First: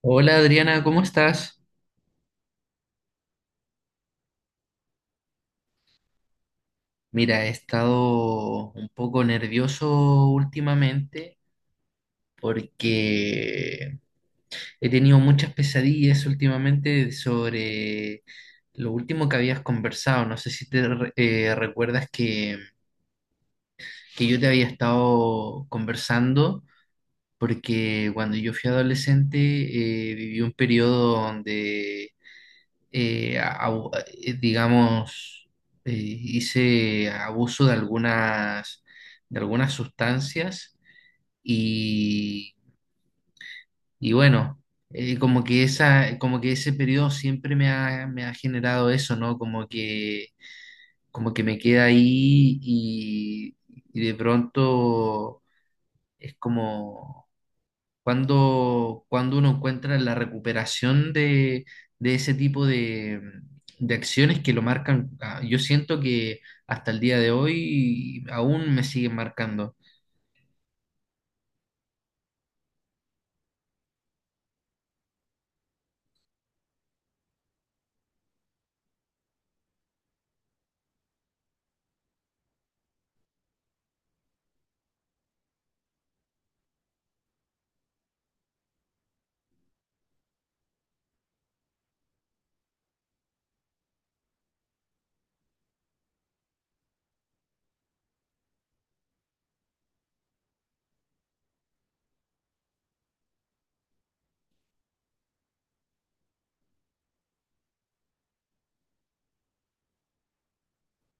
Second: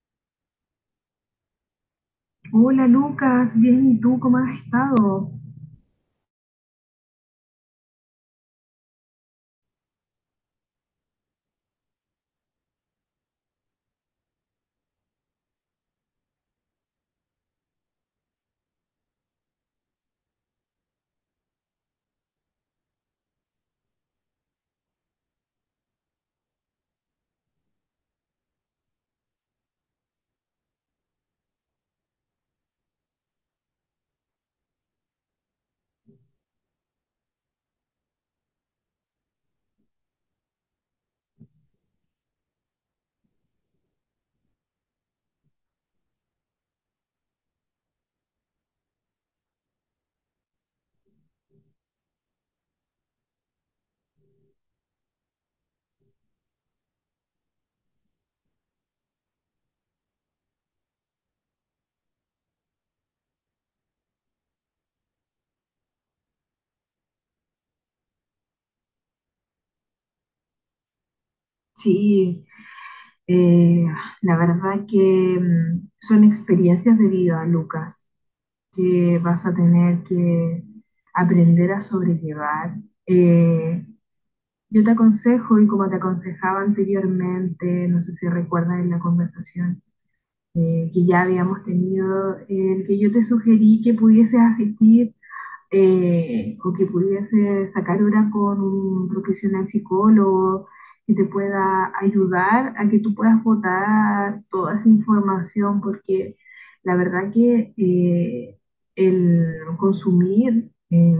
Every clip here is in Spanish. Hola Adriana, ¿cómo estás? Hola Lucas, bien, ¿y tú cómo has estado? Mira, he estado un poco nervioso últimamente porque he tenido muchas pesadillas últimamente sobre lo último que habías conversado. No sé si te recuerdas que yo te había estado conversando porque cuando yo fui adolescente viví un periodo donde eh, a- a- digamos, hice abuso de de algunas sustancias y, y bueno, como que esa, como que ese periodo siempre me ha generado eso, ¿no? Como que me queda ahí, y de pronto es como cuando, cuando uno encuentra la recuperación de ese tipo de acciones que lo marcan, ah, yo siento que hasta el día de hoy aún me siguen marcando. Sí, eh, la verdad que son experiencias de vida, Lucas, que vas a tener que aprender a sobrellevar. Eh, yo te aconsejo, y como te aconsejaba anteriormente, no sé si recuerdas en la conversación que ya habíamos tenido, el que yo te sugerí que pudieses asistir o que pudiese sacar hora con un profesional psicólogo que te pueda ayudar a que tú puedas votar toda esa información, porque la verdad que el consumir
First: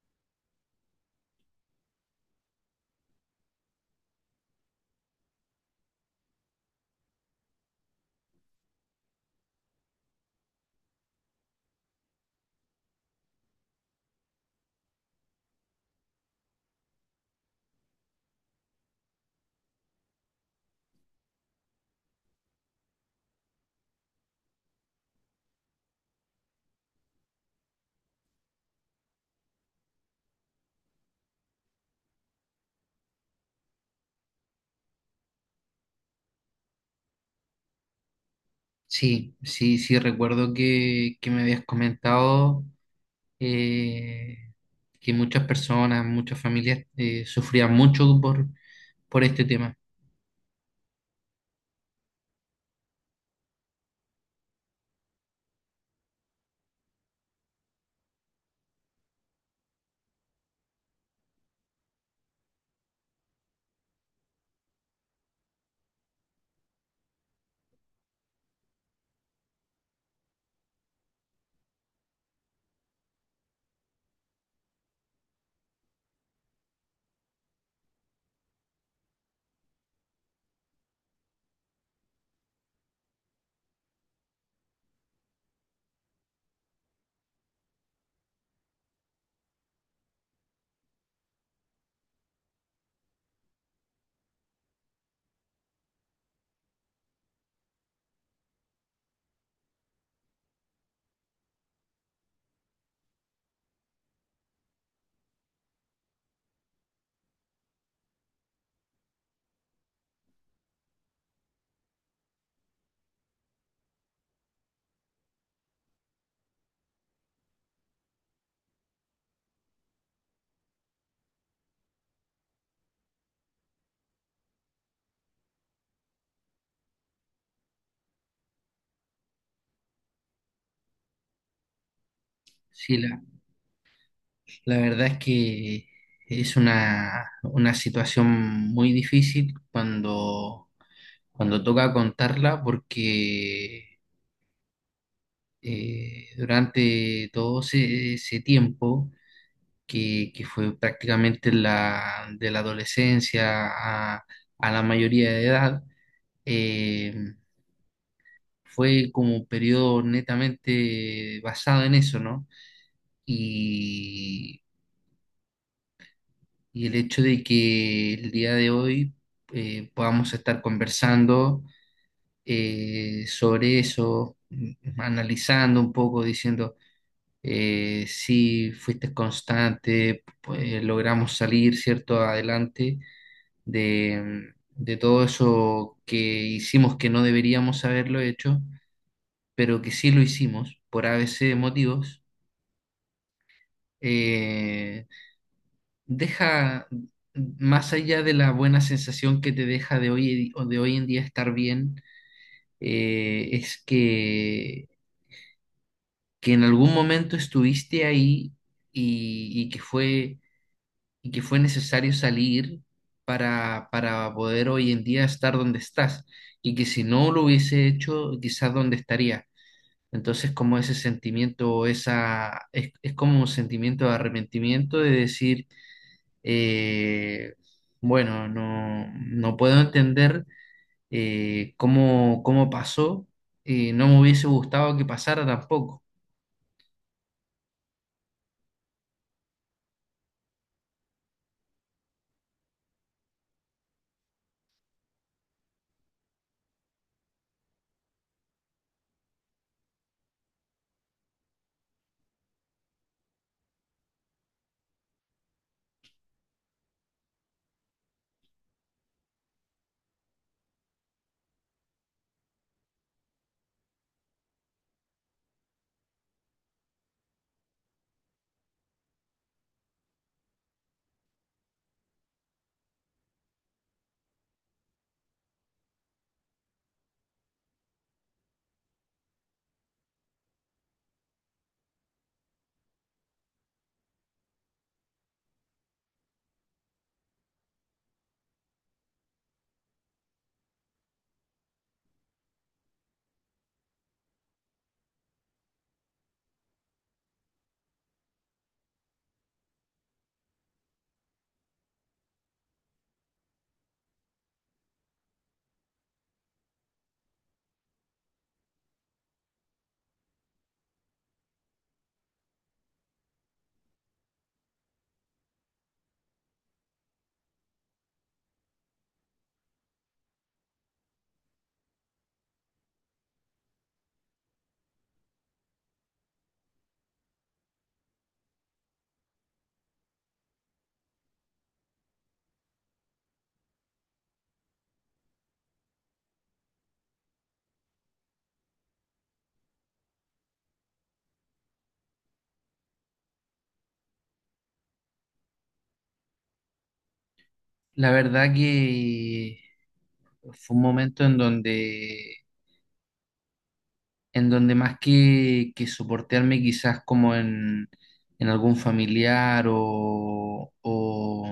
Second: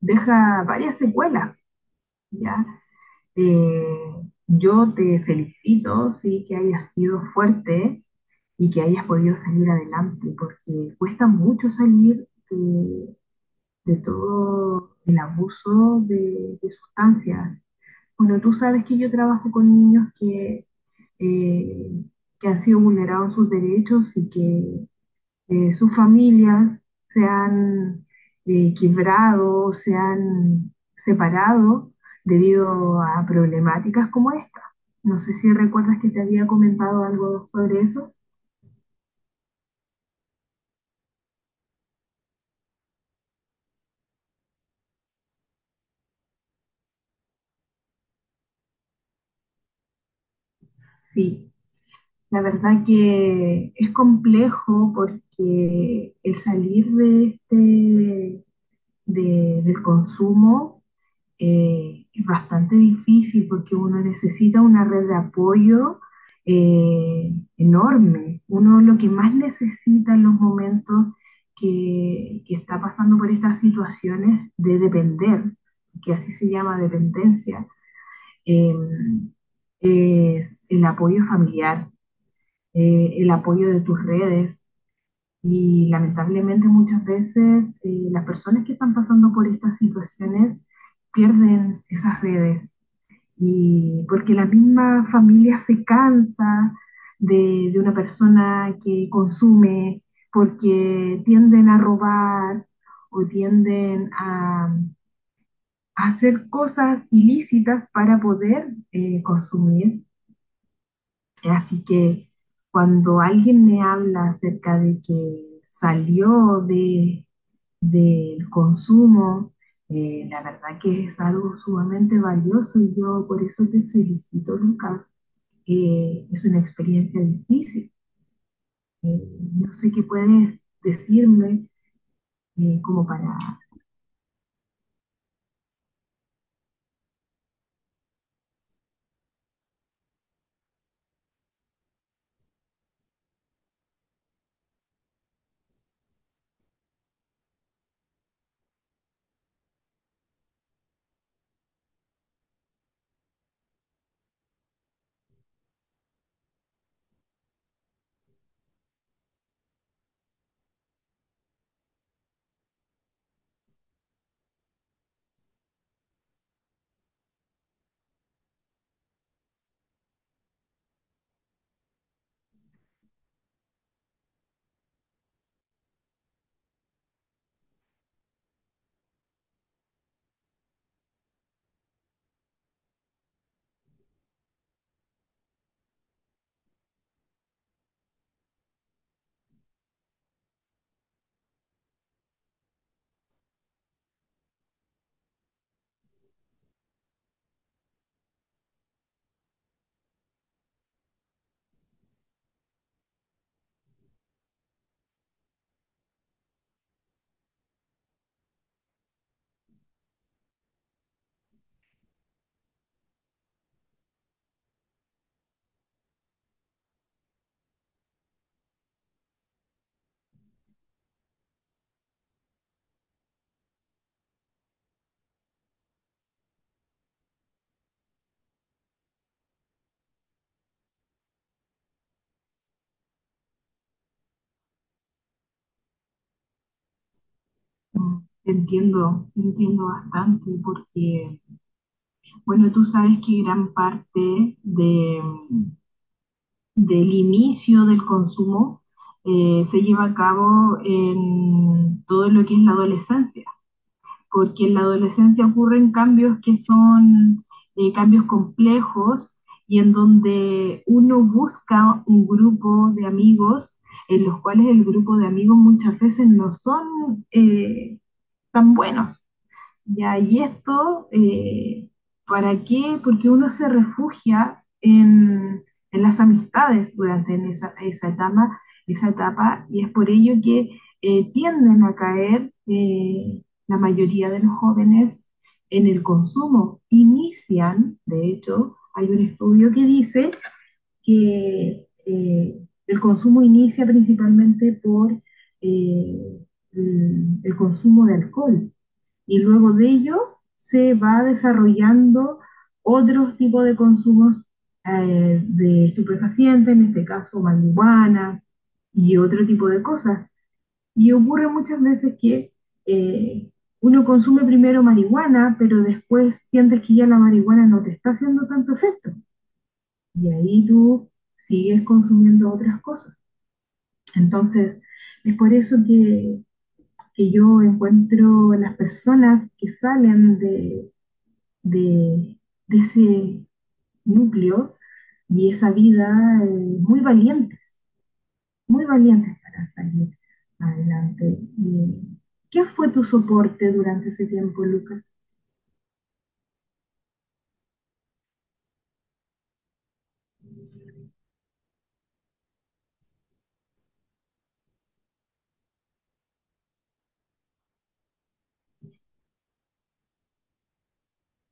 deja varias secuelas, ¿ya? Eh, yo te felicito, sí, que hayas sido fuerte y que hayas podido salir adelante, porque cuesta mucho salir de todo el abuso de sustancias. Bueno, tú sabes que yo trabajo con niños eh, que han sido vulnerados sus derechos y que sus familias se han quebrado, se han separado debido a problemáticas como esta. No sé si recuerdas que te había comentado algo sobre eso. Sí, sí, sí, recuerdo que me habías comentado eh, que muchas personas, muchas familias sufrían mucho por este tema. Sí. La verdad que es complejo porque el salir de este, del consumo es bastante difícil porque uno necesita una red de apoyo eh, enorme. Uno lo que más necesita en los momentos que está pasando por estas situaciones de depender, que así se llama dependencia, eh, es el apoyo familiar, el apoyo de tus redes. Y lamentablemente muchas veces las personas que están pasando por estas situaciones pierden esas redes, y porque la misma familia se cansa de una persona que consume, porque tienden a robar o tienden a hacer cosas ilícitas para poder consumir. Así que cuando alguien me habla acerca de que salió del consumo, la verdad que es algo sumamente valioso, y yo por eso te felicito, Lucas. Es una experiencia difícil. Eh, no sé qué puedes decirme Sí, como la, para. la verdad es que es una situación muy difícil cuando cuando toca contarla porque durante todo ese, ese tiempo, que fue prácticamente la, de la adolescencia a, a la mayoría de edad, eh, fue como un periodo netamente basado en eso, ¿no? Y, y el hecho de que el día de hoy podamos estar conversando sobre eso, analizando un poco, diciendo, sí, fuiste constante, pues, logramos salir, ¿cierto?, adelante de todo eso que hicimos que no deberíamos haberlo hecho, pero que sí lo hicimos por a ABC motivos. Eh, deja, más allá de la buena sensación que te deja de hoy, o de hoy en día estar bien, es que en algún momento estuviste ahí y, y que fue y que fue necesario salir para poder hoy en día estar donde estás y que si no lo hubiese hecho, quizás dónde estaría. Entonces, como ese sentimiento, esa, es como un sentimiento de arrepentimiento de decir, eh, bueno, no, no puedo entender cómo, cómo pasó, no me hubiese gustado que pasara tampoco. Te entiendo bastante porque, bueno, tú sabes que gran parte del inicio del consumo se lleva a cabo en todo lo que es la adolescencia, porque en la adolescencia ocurren cambios que son cambios complejos, y en donde uno busca un grupo de amigos, en los cuales el grupo de amigos muchas veces no son tan buenos. Ya, y esto, ¿para qué? Porque uno se refugia en las amistades durante en esa etapa, y es por ello que tienden a caer la mayoría de los jóvenes en el consumo. Inician, de hecho, hay un estudio que dice que el consumo inicia principalmente por eh, el consumo de alcohol, y luego de ello se va desarrollando otros tipos de consumos, de estupefacientes, en este caso marihuana y otro tipo de cosas. Y ocurre muchas veces que eh, uno consume primero marihuana, pero después sientes que ya la marihuana no te está haciendo tanto efecto. Y ahí tú sigues consumiendo otras cosas. Entonces, es por eso que yo encuentro las personas que salen de, de ese núcleo y esa vida eh, muy valientes, muy valientes para salir adelante. ¿Qué fue tu soporte durante ese tiempo, Lucas? La verdad que fue un momento en donde más que soportearme quizás como en algún familiar o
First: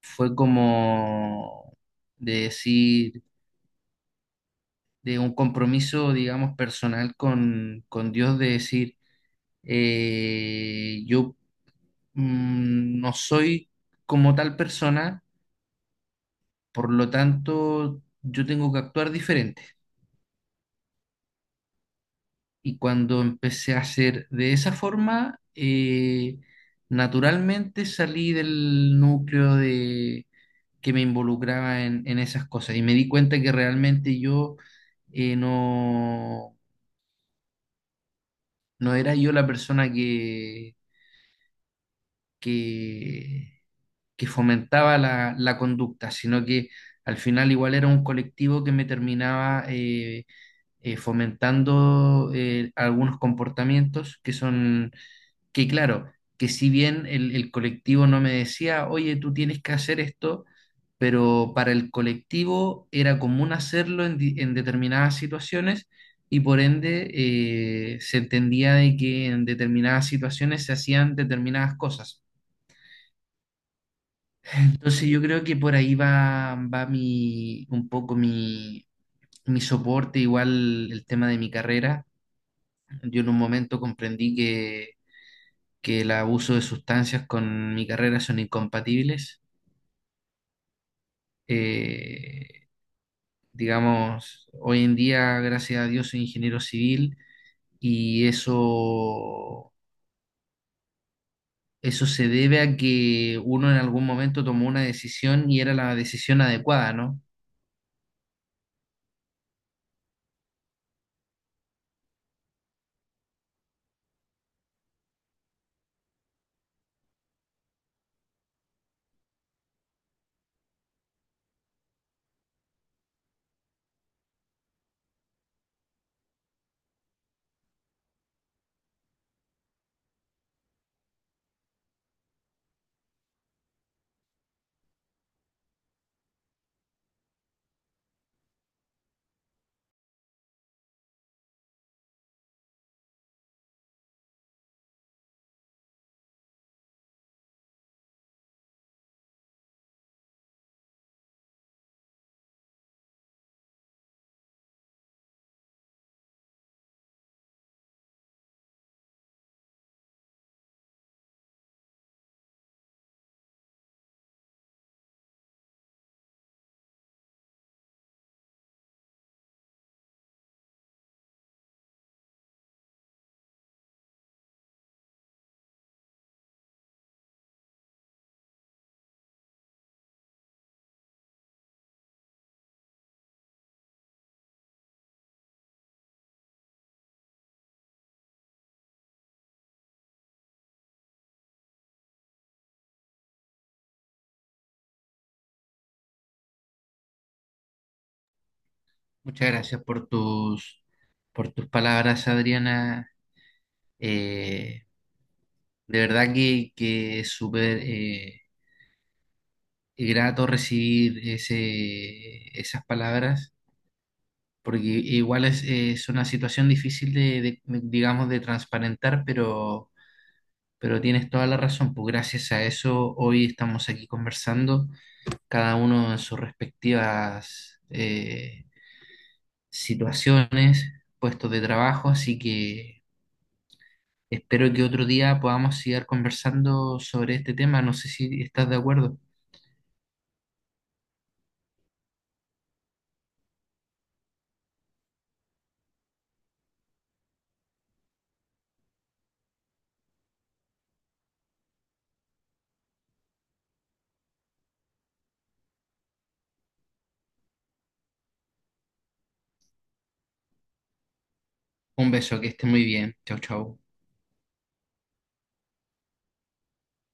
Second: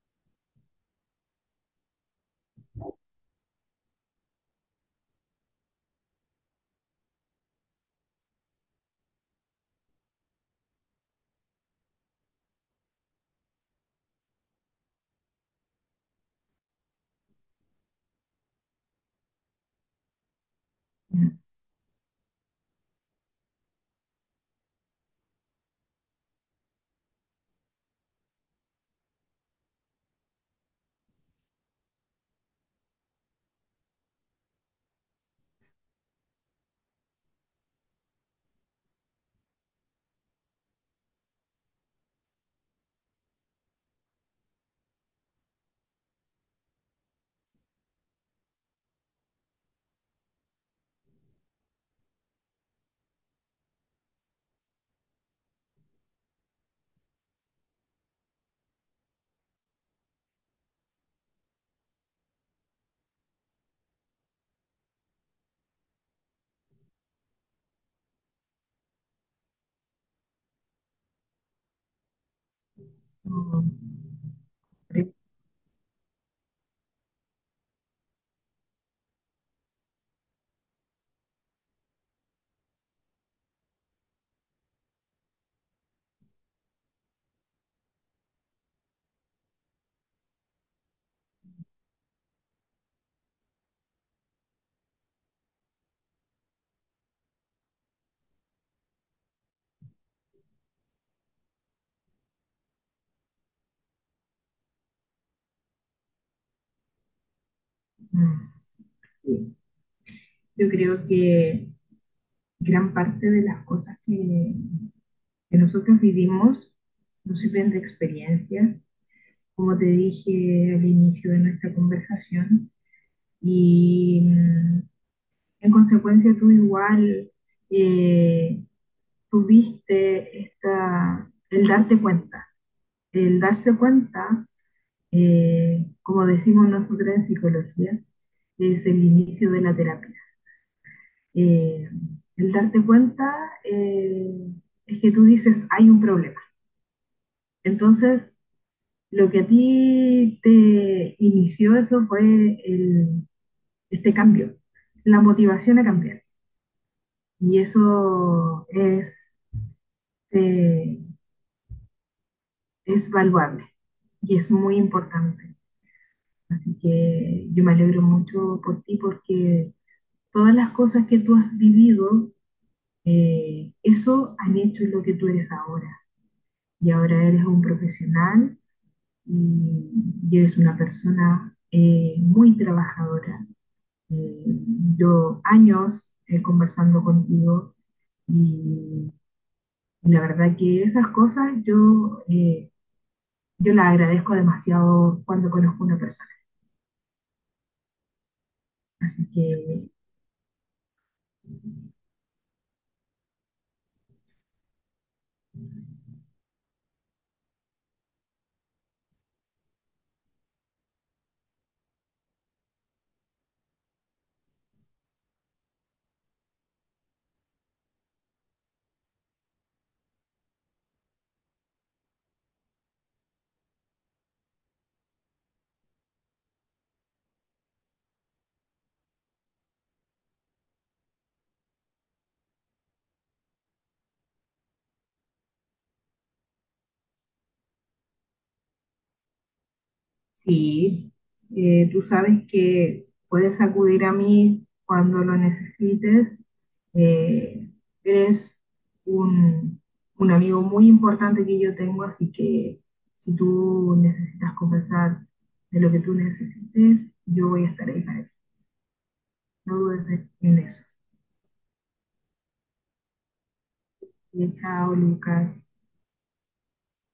fue como de decir, de un compromiso, digamos, personal con Dios, de decir, yo no soy como tal persona, por lo tanto, yo tengo que actuar diferente. Y cuando empecé a hacer de esa forma, naturalmente salí del núcleo de que me involucraba en esas cosas y me di cuenta que realmente yo no, no era yo la persona que, que fomentaba la, la conducta, sino que al final igual era un colectivo que me terminaba fomentando algunos comportamientos que son que claro, que si bien el colectivo no me decía, oye, tú tienes que hacer esto, pero para el colectivo era común hacerlo en, en determinadas situaciones y por ende se entendía de que en determinadas situaciones se hacían determinadas cosas. Entonces yo creo que por ahí va, va mi, un poco mi, mi soporte, igual el tema de mi carrera. Yo en un momento comprendí que el abuso de sustancias con mi carrera son incompatibles. Eh, digamos, hoy en día, gracias a Dios, soy ingeniero civil y eso se debe a que uno en algún momento tomó una decisión y era la decisión adecuada, ¿no? Yo creo que gran parte de las cosas que nosotros vivimos nos sirven de experiencia, como te dije al inicio de nuestra conversación, y en consecuencia, tú igual eh, tuviste esta, el darte cuenta. El darse cuenta, como decimos nosotros en psicología, es el inicio de la terapia. Eh, el darte cuenta es que tú dices, hay un problema. Entonces, lo que a ti te inició eso fue el, este cambio, la motivación a cambiar. Y eso eh, es valuable y es muy importante. Así que yo me alegro mucho por ti, porque todas las cosas que tú has vivido, eso han hecho lo que tú eres ahora. Y ahora eres un profesional, y, y eres una persona muy trabajadora. Eh, yo años conversando contigo, y, y, la verdad que esas cosas yo, yo las agradezco demasiado cuando conozco a una persona. Así Muchas gracias que por tus palabras, Adriana. Eh, de verdad que es súper grato recibir ese, esas palabras, porque igual es una situación difícil de, digamos, de transparentar, pero tienes toda la razón, pues gracias a eso hoy estamos aquí conversando, cada uno en sus respectivas situaciones, puestos de trabajo, así que espero que otro día podamos seguir conversando sobre este tema, no sé si estás de acuerdo. sí, tú sabes que puedes acudir a mí cuando lo necesites. Eh, Eres un, un, amigo muy importante que yo tengo, así que si tú necesitas conversar de lo que tú necesites, yo voy a estar ahí para ti. No dudes en eso. Un beso, que esté muy bien, chau, chau. Y chao, Lucas.